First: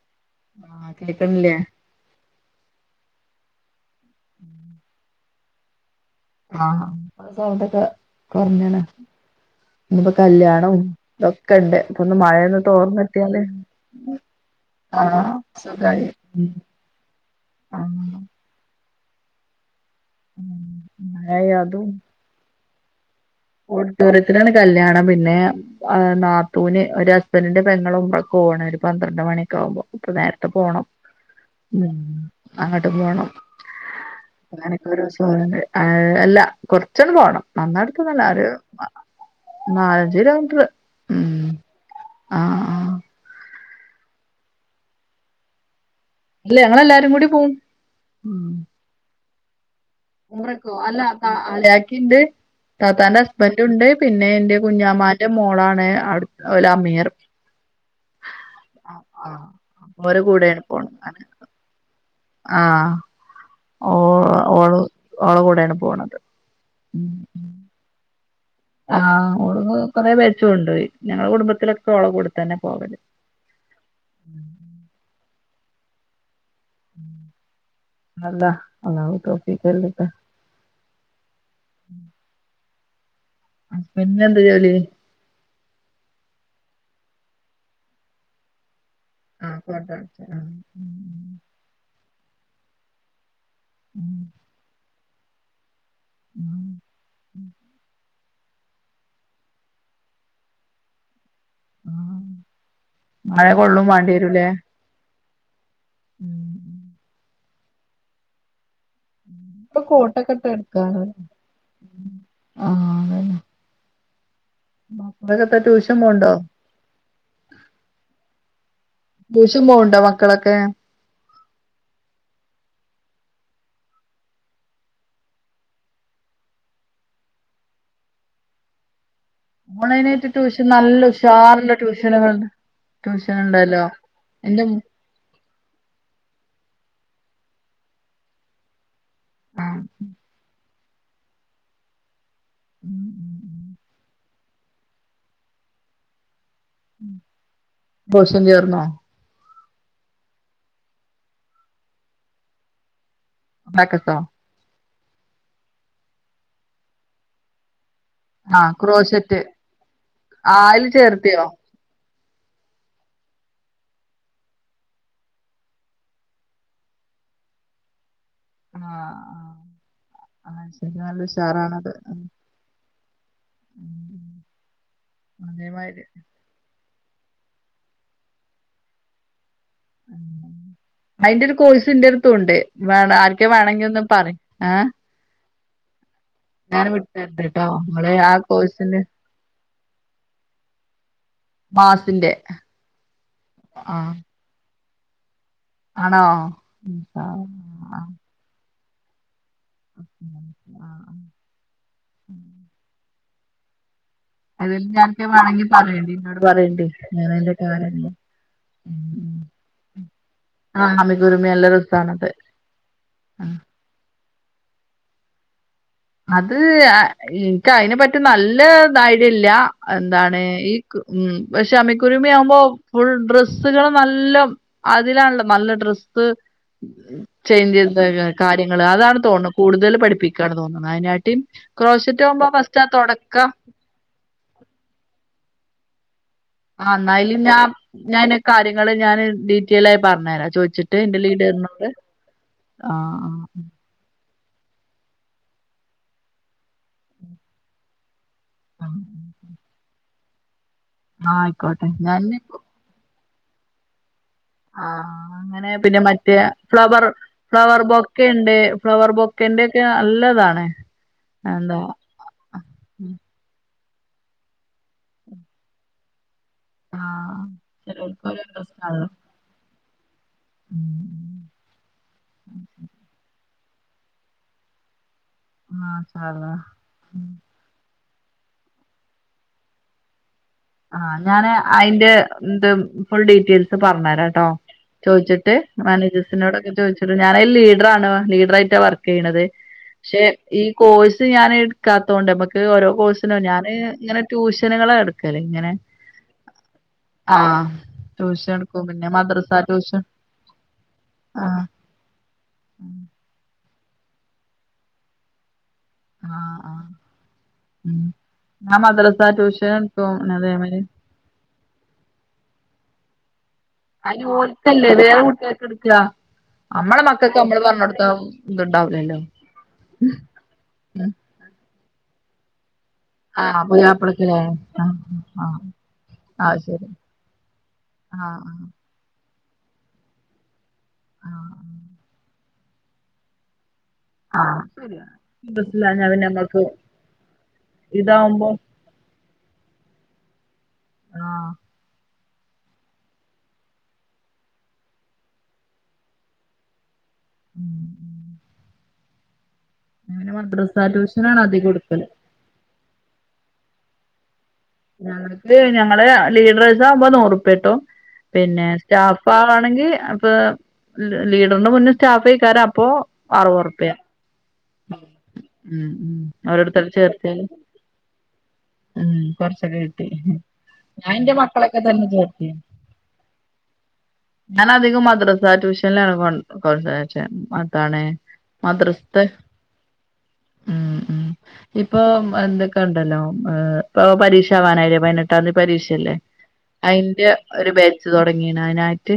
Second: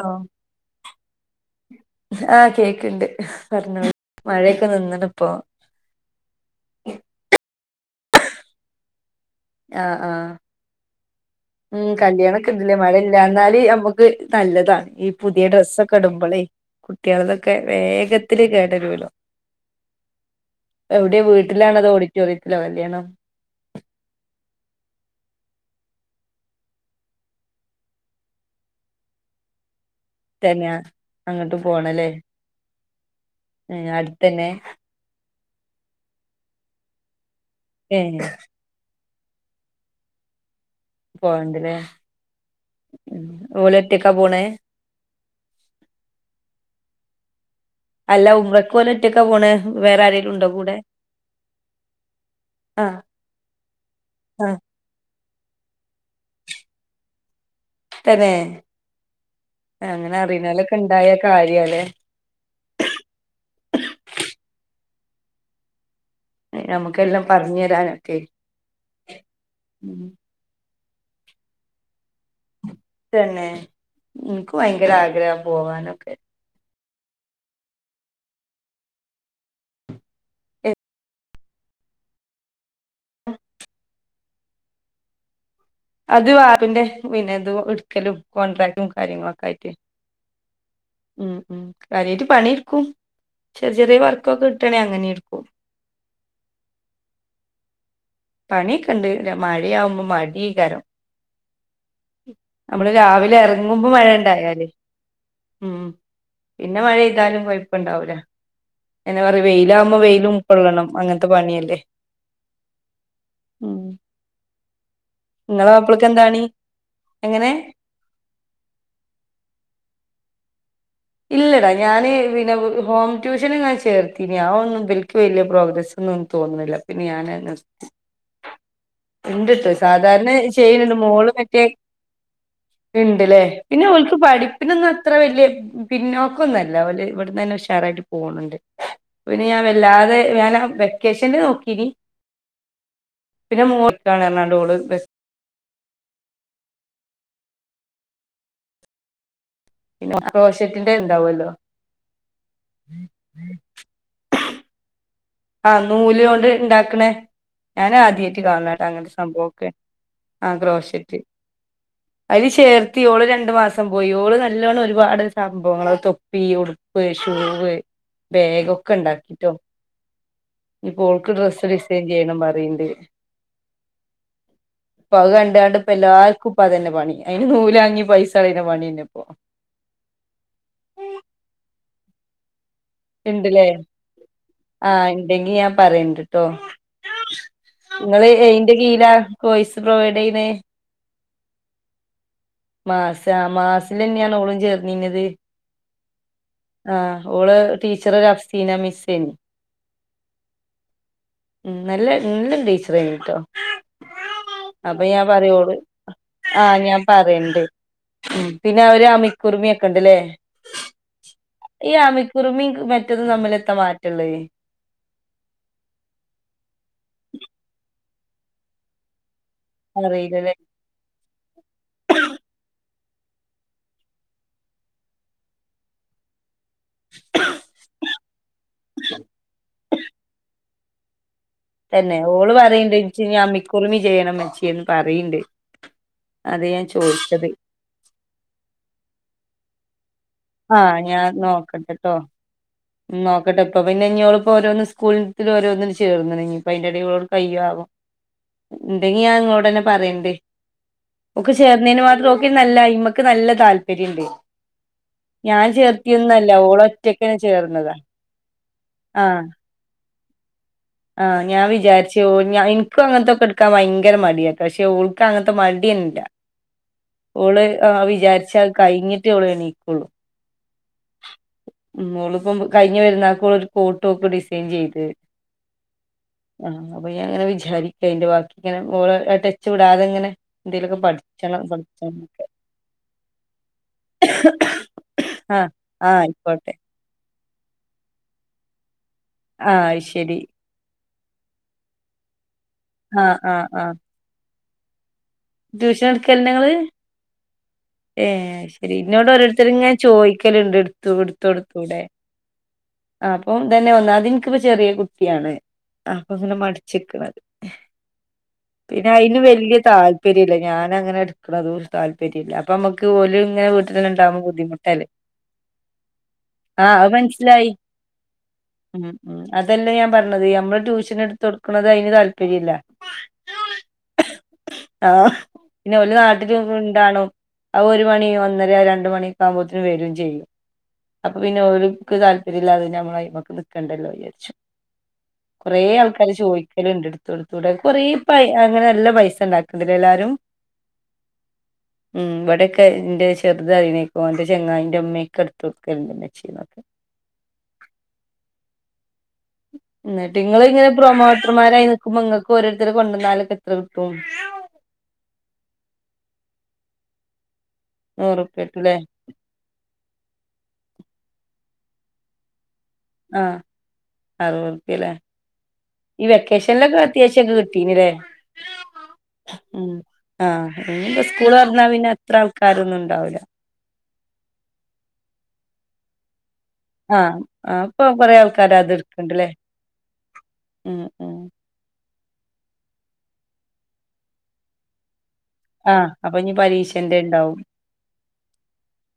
ആഹ് കേക്ക്ണില്ലേ ആഹ് കേക്ക് ണ്ട് പർ ഞ്ഞ മഴക്കെ നിന്നണ് പ്പോ ആഹ് സൗണ്ടോക്ക കോർഞ്ണ് ആഹ് ആഹ് ഇതൊക്കെ ഉണ്ട് ഉം ഇപ്പൊ ഒന്ന് കല്യാണംക്ക് മഴയൊന്ന് ല്ലേ മഴ തോർന്ന് ഇല്ലാ കിട്ടിയാല് ന്നാല് എമ്മക്ക് തല്ലതാ ഈ ആഹ് പുതിയ ഡ്രസ്സൊക്ക സുഖായി ടുമ്പളേ കുട്ട്യാ ൾ തൊക്കെ ആഹ് വേഗത്തി തില് കേട്ടരുവല്ലോ എവ് ടെ മഴയായ വീട്ടിലാണത് അതും ഓഡിറ്റോറിയത്തിലോ കല്യാണം ഓഡിറ്റോറിയത്തിലാണ് കല്യാണം പിന്നെ ആഹ് നാത്തൂന് ഒരു ഹസ്ബന്റ്ന്റെ പെങ്ങളും ബ്ര ക്കൊ വാണ് ഒരു പന്ത്രണ്ട് മണി ക്കാഉ മ്പ പ്പ നേര് ത്ത തന്നെയാ പോണം അങ്ങട്ട് ഹും അങ്ങട്ട് പോണം ഹ് ഹ് അടുത്തന്നെ ഓ രോസം ഓരോന്ന് ആഹ് അല്ല കൊർ ച്ചന്ന് പോണം നന്നായിടത്തന്നല്ല ഏഹ് ഒരു മ മാഹ് ജി രാമ് റ്റ്ർ പോആ ണ്ട് ലേ ആഹ് ഓലറ്റ് ക്കാ പോണ് ഇല്ല ഞങ്ങളെല്ലാരും കൂടി പോഉം അല്ല ഉംറക്ക് ഓലെറ്റൊക്ക പോണ് വേറാരേം ഉംറക്കോ അല്ല താ ആ ളേക്കിണ്ട് ആഹ് താത്താന്റെ ഹസ്ബന്റുണ്ട് പിന്നെ ആഹ് എന്റെ കുഞ്ഞാമാ ന്റെ മോളാണ് അവ്ടു ഓല അമീറ് തന്നെ അങ്ങനെ ഓരെ കൂടെയാണ് അറീണോലക്ക പോണത് ണ്ടായ അങ്ങനെ കാര്യാ ലെ ആഹ് ഓഹ് ഓള് ഓള കൂടെയാണ് പോണത് അയ്ന മ്മക്കെല്ലാം പർഞ്ഞ് രാനൊക്കെ ആഹ് ഓള് ന്ന് കൊറെേ ബേച്ചോണ്ടേ യി ഞങ്ങള കുടുംബത്തിലൊക്ക ഓള കൂട ത്തന്നെ പോവല് തന്നെ ഇൻക്ക് വയ്ങ്കര ആഗ്രഹം പോവാനൊക്കെ ന്നല്ല അല്ലാഹു തൗഫീഖ് നൽകട്ട ആഹ് ഹസ്ബൻഡ് നന്താ ജോലി അത് വാപ്പിന്റെ പിന്നെത് വ ഇട്ക്കലും കോൺട്രാക്ടും കാര്യങ്ങളൊക്ക ആഹ് ആയിട്ട് കോൺട്രാക്ടർ ഉം ഉം കാര്യായിട്ട് പണിട്ക്കും ചെറി ചെറിയ ഉം വർക്കൊക്കെ കിട്ടാണെ അങ്ങനെ എടുക്കും ഉം ഉം പണിക്കെണ്ട് മഴയാവുമ്പോ മടി ആയിക്കാരം നമ്മള് രാവിലെ മഴ കൊള്ളും എറങ്ങുമ്പോ മഴ വാണ്ടിയേരൂലേ ഇണ്ടായാലെ ഉം ഉം പിന്നെ മഴ പെയ്താലും കൊയപ്പണ്ടാവൂലാ എന്നാ പറി ഇപ്പൊ വെയിലാവുമ്പോ കോട്ടൊക്കെ വെയിലും ഇട്ട് കൊള്ളണം നടക്കാണ് അങ്ങൻത്തെ പണിയല്ലേ ആഹ് അതന്നെ ഉം മക്കളൊക്കെത്താ ഇങ്ങളെ ട്യൂഷൻ മാപ്പളക്ക് എന്താ പോണ്ടോ പണി എങ്ങനെ? ട്യൂഷൻ പോകുന്നുഉണ്ടോ മക്കളൊക്കെ ഇല്ലടാ ഞാന് പിന്നെ ഹോം ട്യൂഷന് ഞാൻ ചേർത്തീന് ആ ഒന്നും ഇവൽക്ക് വെല്യ പ്രോഗ്രസ്സ് ന്നും തോന്നുന്നില്ല പിന്നെ ഞാനത് നിർത്തി [unintelligible] ഇണ്ടിട്ടാ ഓൺലൈനായിട്ട് സാധാരണ ട്യൂഷൻ ചെയ്യല്ണ്ട് നല്ല മോള് മറ്റെ ഉഷാറുള്ള ട്യൂഷനുകളുണ്ട് ട്യൂഷൻ ഇണ്ട്ല്ലേ ഉണ്ടല്ലോ പിന്നെ ഓൽക്ക് എന്റെ മ് പഠിപ്പിനൊന്നും അത്ര വെല്യ പിന്നോക്കൊന്നും അല്ല ഓല് ഇവിടെന്നെന്നെ ഉഷാറായിട്ട് പോണ് ണ്ട് ഓല് പിന്നെ ഞാൻ വല്ലാതെ ഞാനാ വെക്കേഷൻ്റെ നോക്കീനി പിന്നെ മോൾക് ആണ് പറഞ്ഞാണ്ട് ഓള് വെക്ക് ഉം കോഴ്‌സിന് ചേർന്നോ? പിന്നെ [unintelligible] ഇണ്ടാവല്ലോ മം [unintelligible] ആഹ് നൂല് കൊണ്ട് ഇണ്ടാക്കണേ ഞാനു ആദ്യാ ആഹ് ക്രോശെറ്റ് ആഹ് അയില് ചേർത്തിയോ? അയില് ചേർത്തി ഓള് രണ്ടു മാസം പോയി ഓള് നല്ലവണ്ണം ഒരുപാട് സംഭവങ്ങളൊക്ക് തൊപ്പ് പ്പി ഉടുപ്പ് ഷൂവ് ആഹ് ബേഗൊക്കെ ഇണ്ടാക്കിട്ടോ ആഹ് ആഹ് ശരി ഇനിപ്പോ നല്ല ഓൾക്ക് ഡ്രസ്സ് ഉഷാറാണത് ഡിസൈൻ ചെയ്യണം പറയ്ണ്ട് ഇപ്പൊ അത് കണ്ട് കാണ്ട് ഇപ്പോ അതേമാതിരി എല്ലാർക്കും ഇപ്പ അതന്നെ പണി അയിന് നൂലാങ്ങി പൈസ കളയണ പണിയെന്നെ ഇപ്പൊ ഉം ഉം അയിന്റെ ഒരു കോഴ്സിന്റെടുത്തുണ്ട് വേണാ ആർക്കെ ഇണ്ട്ല്ലേ വേണെങ്കി ഒന്ന് പറയ് ആഹ് ഇണ്ടെങ്കി ഞാൻ ഞാന് വിട്ടരണ്ട് ട്ടോ നിങ്ങള് ഇങ്ങള് ആ എയിന്റെ കോഴ്സിന് കീയിലാ കോയ്സ് പ്രൊവൈഡ് ചെയ്യണ് മാസിന്റെ മാസ് ആഹ് ആഹ് മാസിലെന്നെയാണ് ഓളും ചേർന്നീനിയത് ആണോ? ആഹ് ഓള് ടീച്ചറ് ഒര് അഫ്സീന മിസ്സേനി ഉം നല്ല നല്ല ടീച്ചറേനീട്ടോ ഏതായാലും ഇനി ആർക്കേലും വേണെങ്കി ഓള് പറയേണ്ടി ഇന്നോട് പറയേണ്ടി ഞാനതിൻ്റെ [unintelligible] ഉം പിന്നെ ഒര് അമിക്കുറിമിയൊക്കെ ഇണ്ട് ല്ലേ ആഹ് അമി ക്കുറുമി എല്ലതും ഈ അമിക്കുറുമി മറ്റതും തമ്മിലെന്താ മാറ്റള്ളേ അത് അ ഇനിക്ക് അയിനെ പറ്റി നല്ല ഐഡിയല്ല എന്താണ് അറിയില്ലല്ലേ ഈ ക്ക് ഉം പക്ഷെ അമ്മിക്കുരുമി ആവുമ്പോ ഫുൾ ഡ്രെസ്സുകള് നല്ലോം അതിലാണല്ലോ നല്ല ഡ്രെസ്സ് [unintelligible] കാര്യങ്ങള് അതാണ് തോണണ് കൂടുതല് പഠിപ്പിക്കാന്ന് തോന്നണ് അയിനാട്ടിം തെന്നെ ഓള് പറയണ്ട് ഇനിച്ചിനി അമിക്കുറമി ചെയ്യണം ഉമ്മച്ചിയേന്ന് പറയണ്ട് അത് ഞാൻ ആഹ് എന്നാ അയില് ചോദിച്ചത് [unintelligible] ഞാന് കാര്യങ്ങള് ഞാന് ഡീറ്റെയിൽ ആയി പറഞ്ഞെരാ ആഹ് ചോയിച്ചിട്ട് ഇന്റെ ലിഡറിനോട് ഉം നോക്കട്ടെ ഇപ്പൊ പിന്നെ ഇനി ഓള് ഇപ്പോ ഓരോന്ന് സ്കൂളിൽത്തെ ഓരോന്നിന് ചേർന്ന്ണ് ഇനി ഇപ്പോ അതിന്റെ എടേല് ഓൾക്ക് കയ്യോ ആവോ ആ ഇണ്ടെങ്കി ഞാൻ ഇങ്ങളോടെന്നെ പറയ്ണ്ട് ആ, ഒക് ആയിക്കോട്ടെ ചേർന്നേന് മാത്രം നോക്കി ഞാൻ നല്ല ഐമക്ക് നല്ല താല്പര്യംണ്ട് ആഹ അങ്ങനെ പിന്നെ മറ്റേ ഓള് ഫ്ലവർ ഒറ്റക്കന്നെ ഫ്ലവർ ചേർന്നതാ ബൊക്ക ഉണ്ട് ഫ്ലവർ ആഹ് ബൊക്കന്റെ ഒക്കെ നല്ലതാണ് ആഹ് ഞാൻ എന്താ വിചാരിച്ചു യോ ഇൻക് അങ്ങനത്തെക്കെ എടുക്കാൻ ഭയങ്കര മടിയക്കെ പക്ഷെ ഓൾക്ക് അങ്ങനത്തെ മടിയന്നല്ല ആഹ് ഓള് ആഹ ചിലർക്കൊരു വിചാരിച്ച ത് ഇൻട്രസ്റ്റ് ആണല്ലോ കഴിഞ്ഞിട്ട് ഓള് എണീക്കുള്ളു [unintelligible] ഉ ഓളിപ്പം കഴിഞ്ഞ പെരുന്നാക് ഒരു കോട്ട് ഒക്ക്‌ ഡിസൈൻ ചെയ്ത് മാഷാ അല്ലാഹ് ആഹ് അപ്പൊ ഞാൻ ഇങ്ങനെ വിചാരി കെയിൻറ് വർക്ക് ഇങ്ങെഓ ടച്ചച്ച് വിടാതെ ഇങ്ങനെ എന്തേലൊക്കെ ആഹ ഞാാന് പഠിച്ചണം അയിന്റെ പഠിച്ചണംന്നൊക്കെ എന്ത് ഫുൾ ഡീറ്റെയിൽസ് പറഞ്ഞുരാട്ടോ ചോയിച്ചിട്ട് ആഹ് ആഹ് മാനേജോടൊക്കെ ആയിക്കോട്ടെ ചോദിച്ചി ഞാന ലീഡറാണ് ലീഡർായിട്ട് വർക്ക് ചെയ്യണത് ആഹ് അത് പക്ഷെ ശരി ഈ കോഴ്സ് ഞാൻ എടുക്കാത്തത് കൊണ്ട് നമ്മക്ക് ഓരോ കോഴ്സിനോ ആഹ് ആഹ് ഞാന് ആഹ് ഇങ്ങനെ ട്യൂഷനുകളെ എടു ട്യൂഷൻ എടുക്കല്ണ്ടോങ്ങള് ആഹ ഏ ശെരി ഇന്നോട് ഓരോരുത്തരങ്ങനെ ചോദിക്കലുണ്ട് എടുത്തു എടുത്തു ആഹ് കൂടെ ആ അപ്പം തന്നെ ഒന്നാമതനിക്കിപ്പോ ചെറിയ കുട്ടിയാണ് ആപ്പൊ അങ്ങനെ ആഹ് ആഹ് മടിച്ചെക്കണത് ഉം ഞാൻ പിന്നെ മദ്രസ അതിന് ട്യൂഷൻ വല്യ എടുക്കും പിന്നെ താല്പര്യ ഇല്ല അതേമാതിരി ഞാൻ ങ്ങനെ എടുക്കണത് താല്പര്യമല്ല അപ്പൊ നമുക്ക് ഓല് ഇങ്ങനെ വീട്ട അന് ഓർത്തല്ലേ വേറെ കൂട്ടികൊക്കെ എടുക്ക ആഹ അത് മനസ്സിലായി ഉ ഇത്ണ്ടാവൂലല്ലോ ഉ അതല്ലേ ഞാൻ പറഞ്ഞത് നമ്മള് ട്യൂഷൻ എടുത് കൊടു കക്കത് അതിന് താല്പര്യം ഇില്ല ആഹ് പുതിയപ്പക്കളെയേ ആഹ് പിന്നെ ഒരു നാട്ടില ശരി ഇണ്ടാണും ആ ഒരു മണി ആഹ് ആഹ് ഒന്നര രണ്ട മണി സഭവത്തിനന് വരും ചെയ്യും അപ്പൊ ആഹ് പിന്നെ ഒരുക്ക് താല്പര്യമല്ലാതെ നമ്മള്മക്ക് നിക്കക്കണ്ടല്ലോ ആഹ് അത് ശരിയാ കൊറെേ മദ്രസയില്ലാഞ്ഞാ പിന്നെ ആൾക്കാര് നമ്മക്ക് ചോദിക്കല ണ്ട്ടുത്തടുത്തൂടെ കൊറെേ പ ഇതാവുമ്പോ അങ്ങനെ നല്ല പൈസ ഉണ്ടാക്ക തി എല്ലാരും ആഹ ഉം ഇവിടെക്കെ എന്റെ ചെറുത അറിനേക്കോ ഓന്റെ ചങ്ങ എന്റെറെമ്മയൊക്കെ എടുത്ത് കൊടുക്കരുണ്ട്ന്നെച്ച്യന്നൊക്കെ [unintelligible] അങ്ങനെ ന്നിട്ട് ഇങ്ങൾ മദ്രസ ഇങ്ങനെ ട്യൂഷനാണ് അധികം പ്രൊമോട്ടർമാരായി എടുക്കല് നിൽക്കുമ്പോ നിങ്ങൾക്ക് ഓരോരുത്തർ കൊണ്ടുവന്നാലൊക്കെ എത്ര കിട്ടും ഞങ്ങക് ഞങ്ങളെ ലീഡറത് ആകുമ്പോ നുറുപ്പിയ കിട്ടും നൂറുപ്യ പിന്നെ കിട്ടൂല്ലേ സ്റ്റാഫ് പവാണെങ്കി അപ്പ ലീഡറിന്റെ മുന്നേ സ്റ്റാഫെകാരം അപ്പൊ അറുപറുപ്യ ആഹ [unintelligible] ഉം ഉം ഈ ഓരോരുത്തരെ വെക്കേഷനിലൊക്കെ ചേർത്തിയാല് അത്യാവശ്യക്കെ കിട്ടീനല്ലേ ഉം കൊറച്ചൊക്കെ ഉ കിട്ടി ആഹ് ഞാൻ ഞ്പ്പോ എന്റെ സ്കൂള് മക്കളൊക്കെ തുറന്നാ തന്നെ പിന്നെ അത്ര ചേർത്തി ആൾക്കാര ഒന്നും ഉണ്ടാവൂില്ല ഞാൻ അധികം മദ്രസാ ട്യൂഷനിലാണ് കൊണ്ട് ആഹ ആ അപ്പൊ കൊറെേ ആൾക്കാര അത് മദ്രസത്തെ എടുക്കണ്ടല്ലേ ഉ ഉം ഉം ഉ ഇപ്പൊ എന്തൊക്കെ ഉണ്ടല്ലോ ഇപ്പ പരക്ഷവാനായില്ല പതിനെട്ടു [unintelligible] ആഹ് പരീക്ഷല്ലേ അപ്പൊ ഇനി പരീക്ഷന്റെ അയിന്റെ ഉണ്ടാവും ഒരു ബാച് തുടങ്ങിയാണ് അതിനായിട്ട്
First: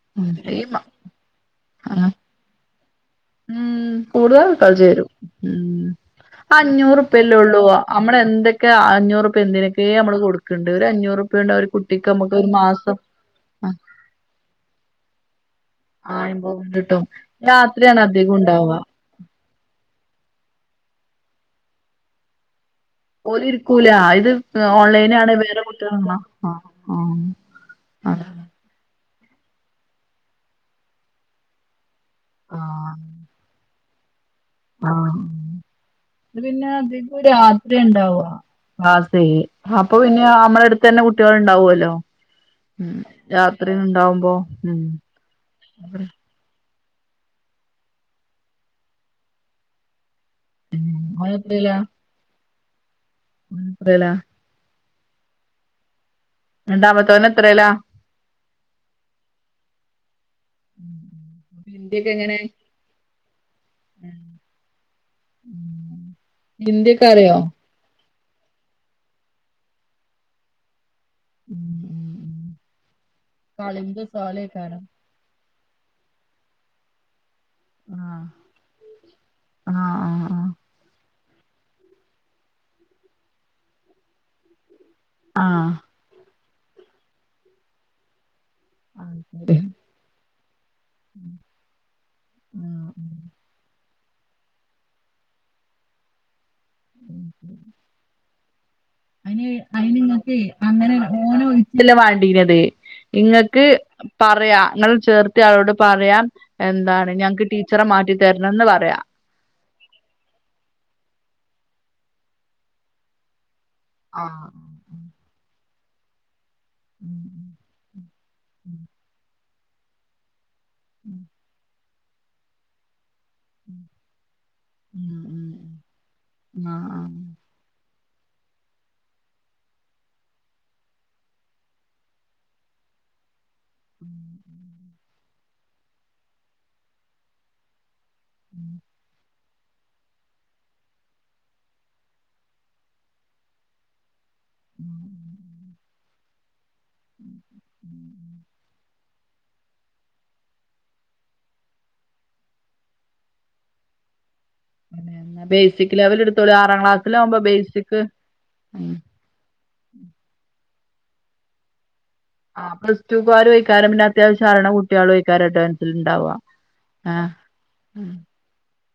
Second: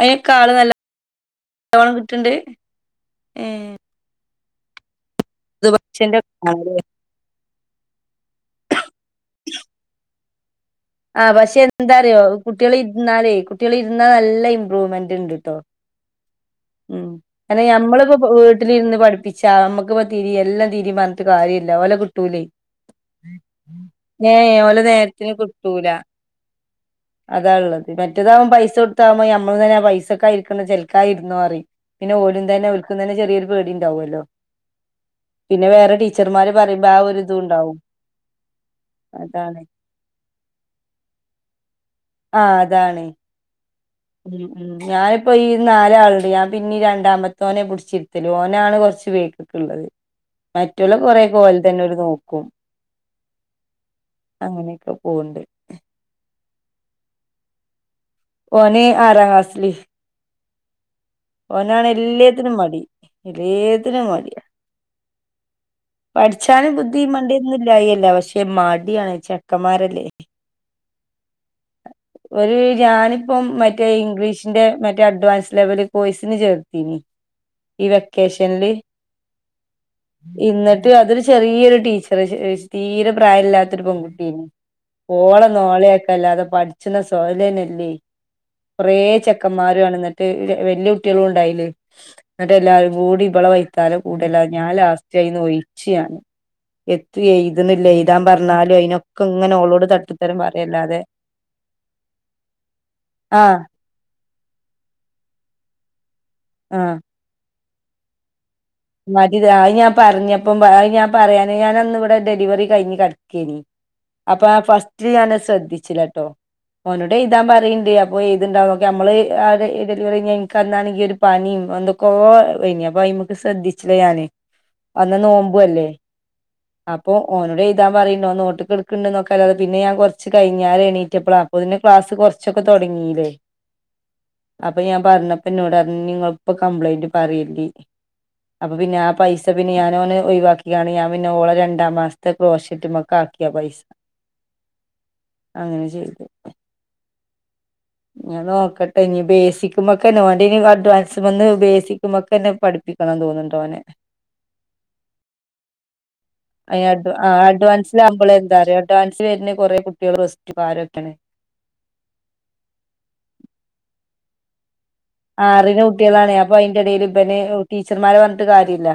അയിനൊക്കെ ആള് ഈ നല്ലോണം ആ കിട്ട്‌ണ്ട് ഉ കൂടുതൽകുട്ട്യാൾ ചേരും മ്മ് പക്ഷേന്റെ അഞ്ഞൂറ് ഇപ്പല്ലേ ഉള്ളൂ നമ്മള് എന്തൊക്ക അഞ്ഞൂറ്പ്പ എന്തിനൊക്കെ നമ്മള് കൊടുക്കും [unintelligible] ആഹ പക്ഷെ എന്താറിയോ കുട്ടികൾ ഇരുന്നാലേ കുട്ടികള ഇരുന്നാൽ നല്ല ഇമ്പ്രൂവ്മെന്റ് ഉണ്ട് കേട്ടോ [unintelligible] നമ്മളിപ്പോ ഉണ്ടാവുക വീട്ടിലിരുന്ന് പഠിപ്പിച്ചാ നമ്മുക്കിപ്പ തിരി എല്ലാം തിരിപറഞ്ഞിട്ട് കാര്യമില്ല ഓലെ കുട്ടൂലേ ഓല് ഇരിക്കൂല ഇത് ഏ യെ ഓലെ ഓൺലൈനാണ് നേരത്തിന് വേറെ കിട്ടൂല കുട്ടികളാണോ ആഹ് അതാള്ളത് ആഹ് അതെ മറ്റതാവും പൈസ നമ്മ തന്നെ പൈസൊക്കെയിരിക്കുന്ന ചെൽക്കായിരുന്നോറിം പിന്നെ ഓലും തന്നെ ആഹ് ഒരിക്കക്കും തന്നെറൊരു പേടിണ്ടാവല്ലോ ആഹ് പിന്നെ വേറെ ഇത് ടീച്ചർമാര് പിന്നെ പറയുമ്പോ ആ ഒരു ഇതുണ്ടാവും ആഹ് [unintelligible] അപ്പൊ പിന്നെ ആഹ് നമ്മളട്ത്തന്നെ കുട്ടിയള് ഇണ്ടാവല്ലോ ആഹ് അതാണ് രാത്രിയുണ്ടാവും ഉം ഉം ഞാന്പ്പ ഈ നാലാള്ടെയാ പിന്നീ രണ്ടാമത്തോനേ പുട്ച്ചിരിത്തല് ഓനാണ് കൊറച്ച് വേക്ക്ക്ക്ള്ളത് മറ്റോല് ഓൻ കൊറെയൊക്കെ ഓല്ത്തന്നെ ഓര്നോക്കും എത്രേല്ലാ അങ്ങനെയൊക്കെ പോവ്ണ്ട് രണ്ടാമത്തോന് എത്രേല്ലാ ഓന് ആറാ ക്ലാസ്സില് ഓനാണെ ഹിന്ദിയൊക്കെ എങ്ങനെ എല്ല്യേത്തിനും മടി ഇല്ലേ ഏതിനും മടി പഠ്ച്ചാനും ഹിന്ദിയൊക്കെ ബുദ്ധീയിം അറിയോ മണ്ടേം ഒന്നു ല്ലായിയേല്ല പക്ഷേ മടിയാണ് ചെക്കന്മാരല്ലേ [unintelligible] ഒര് ഞാന്പ്പം മറ്റേ കളിമ്പ് ഇംഗ്ലീഷിന്റെ സോലയ്ക്കാരം മറ്റേ അഡ്വാൻസ് ലെവല് കോഴ്സ്ന് ചേർത്തീനി ഈ ആഹ് വെക്കേഷന്ല് ആഹ് ഇന്നെ ത് അതൊര് ചെറിയൊരു ടീച്ചറ് ചെ ഏഹ് തീരെ പ്രായല്ലാത്ത ഒരു പെൺകുട്ടിയേനി ആഹ് ഓളെ ആഹ് നോളയാക്കല്ലാതെ പഠിച്ച്ന്ന സൊയ്ലെനല്ലേ കൊറെ ആഹ് അത് ശരി ചെക്കന്മാര് വന്ന് നിന്ന്ട്ട് ഇല്ല്യ വെല്ല്യകുട്ടിയളും ഉണ്ടയില് ഇന്ന്ട്ടെല്ലാരും ആഹ് ആഹ് കൂടി ഇവളെ വെയ്താലെ കൂടലാ ഞാൻ ലാസ്റ്റയിന്ന് ഒയിച്ച് ഞാന് എത്തും എഴ്ത്ണില്ല എഴുതാ പറ്ഞ്ഞാലും അയിനൊക്ക അയിന് ഇങ്ങനെ ഓളോട് അയിന് ഇങ്ങക്ക് തട്ടുത്തരം അങ്ങനെ പറയല്ലാതെ ഓനെ ഒഴിച്ചല്ലാ വാണ്ടീനത് ആഹ് ഇങ്ങക്ക് അ പറയാ ഇങ്ങളെ ചേർത്ത്യാളോട് പറയാ ആഹ് എന്താണ് ഞങ്ങ്ക്ക് ടീച്ചറെ മാറ്റിത്തരണന്ന് പറയാ മാറ്റിതരാ ആഹ് അയിന് ഞാൻ പറ്ഞ്ഞപ്പം പ അയിന് ഞാൻ പറയാന് ഞാനന്ന് ഇവടെ ഡെലിവറി കഴിഞ്ഞ് കട്ക്കേനി അപ്പ ആഹ് ഫസ്റ്റ് ഞാന് ശ്രദ്ധിച്ചില്ലാട്ടോ ഉം ഓനോടെയ്താപറിയിണ്ട് അപ്പൊ ഉം ഏഴുതുണ്ടാവോക്കി അമ്മള് അത് ഇത് ഡെലിവറി കഴിഞ്ഞ് ക്കന്നാണെങ്കി ഒരു ഉം പനിം എന്തൊക്കോ ഏനി അപ്പ അയ്മക്ക് ശ്രദ്ധിച്ചില്ല ഞാന് ഉം അന്ന് ഉം ഉം നോമ്പുവല്ലേ ആഹ് അപ്പൊ ഓനോട് ഏഴ്താ പറിയിണ്ട് ഓന് നോട്ടുക്ക് ഇടുക്ക്ണ്ട് നോക്കല്ലാതെ പിന്നെ ഞാൻ കൊറച്ച് കഴിഞ്ഞാരെ ഏണിറ്റപ്ലാ അപ്പോതിന് ക്ലാസ്സ് കൊറ്ച്ചൊക്കെ തൊടങ്ങിയില്ലേ അപ്പൊ ഞാൻ പറ്ഞ്ഞപ്പോ ഇന്നോടർഞ്ഞ് ഇഞ്ഞ് ഇങ്ങള് ഇപ്പ കംപ്ലയിന്റ് പറയില്ലി അപ്പൊ പിന്നെ ആ പൈസ പിന്നെ ഞാന് ഓനെ ഒഴിവാക്കിയാണ് ഞാൻ പിന്നെ ഓളെ രണ്ടാം മാസത്തേ ക്രോഷ്യറ്റ്മെക്കാക്കിയാ പൈ സ ആഹ് അങ്ങനെ ചെയ്തു [unintelligible] ഞാൻ നോക്കട്ടെ ഇഞ്ഞ് ബേസിക്ക്‌മെക്കന്നെ ഓന്റേനിം കാട്ടി വയസ്സ്മന്ന് ബേസിക്ക്‌മേക്കെന്നെ പഠിപ്പി ക്കണം തോന്ന്ണ്ട് ഓനെ അങ്ങനെയാണന്നാ ബേസിക്ക് ലെവൽ എടു ആഹ് ഈ അഡ്വാ ആഹ് അഡ്വാൻസിലാവുമ്പളേ എന്താറിയോ ഉം അഡ്വാൻസ് വെര്ന്ന കൊറേ കുട്ടിയാള് പ്ലസ് ടുക്കാരോക്കേണ് ആഹ് പ്ലസ് ടുക്കാരുയേക്കാരം പിന്നെ അത്യാവശ്യം അറിയ്ണ കു ആഹ് അറിയ്ണ കുട്ടിയാളാണെ അപ്പൊ അയിന്റെ എടേല് ആഹ് ഇബന് ഓഹ് ടീച്ചർമാര് പറഞ്ഞിട്ട് കാര്യല്ല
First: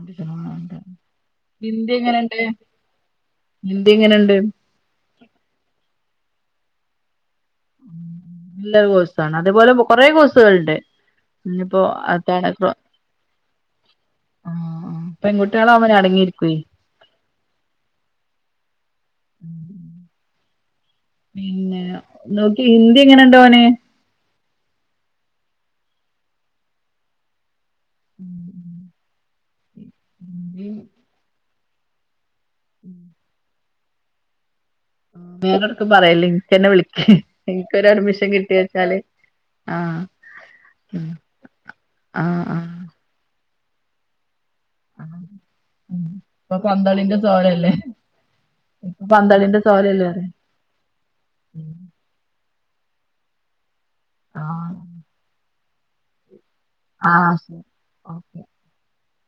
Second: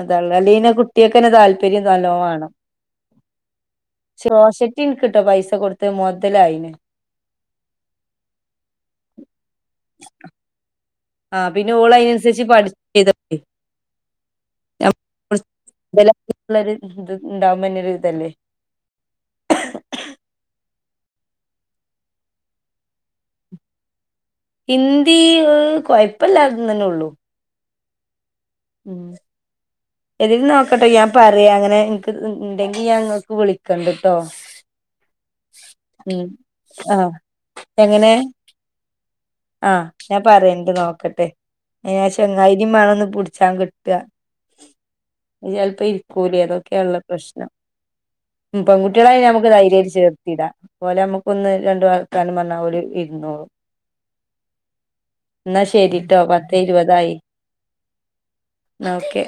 അതാള്ളെ അല്ലേ പിന്നെ കുട്ടിയാക്കന്നേ താല്പര്യം ഹിന്ദി നല്ലോം എങ്ങനെണ്ട് വാണം ഹിന്ദി എങ്ങനെണ്ട് ഇന്ക്ക്ട്ടോ പൈസ കൊടുത്തെ മൊതലായീണ് നല്ല കോഴ്‌സ്സാണ് അതെപോലെ പൊ കൊറേ കോഴ്സ്കള്ണ്ട് ആഹ് പിന്നെ ഇഞ്ഞ്പ്പോ ഓള് അയിനനുസരിച്ച് അതാണ്പ്പോ പഠിച്ച് ചെയ്തപ്പളേ ആഹ് പെൺകുട്ടിയളാവുമ്പം പിന്നെ അടങ്ങിയിരുക്കെ ള്ളര് ഇത് ഇണ്ടാവുമ്പന്നെ ഒര് ഇതല്ലേ [unintelligible] പിന്നേ നോക്കി ഹിന്ദി എങ്ങനെണ്ടോന് ഹിന്ദി. ഇഹ് കൊഴപ്പല്ലാ ന്നെനെ ഒള്ളു [unintelligible] ഉം. ഏതായാലും ഹിന്ദിയും നോക്കട്ടെ, ഞാൻ പറയാ, അങ്ങനെ ഇൻക്ക് ണ്ടെങ്കി ഞാൻങ്ങക്ക് വിളി ക്കണ്ട്ട്ടോ വേറെഔട്ക്കും പറയല്ലി, ഇൻക്കെന്നെ വിളിക്ക്, ആഹ് എങ്ങനെ ഇൻക്കൊരഡ്മിഷൻ കിട്ടി വെച്ചാല് ആഹ് ഞാൻ പറ്യണ്ട്. നോക്കട്ടെ അയിന് ആഹ് ചങ്ങായിനിം ആഹ് മാണൊന്ന് പുട് ച്ചൻ കിട്ട. ആഹ് ചിലപ്പോ ഉം ഇരിക്കൂലേ ഇപ്പൊ അതൊക്കെയുള്ള പന്തളിന്റെ പ്രശ്നം. ചോലല്ലേ ഇപ്പൊ പെൺകുട്ട്യാളായ ഞമ്മക്ക് പന്തളിന്റെ ധൈര്യായിട്ട് ചോലല്ലേ പറയാ ചേർത്തിടാ ഓലെഞമ്മക്കൊന്ന് രണ്ടു വർത്താനം പർഞ്ഞാ ഓല് ഇര്ന്നോളും ആഹ് ന്നാ ശരിട്ടോ കട് ആഹ് ഓ ക്കെ ഓക്കെ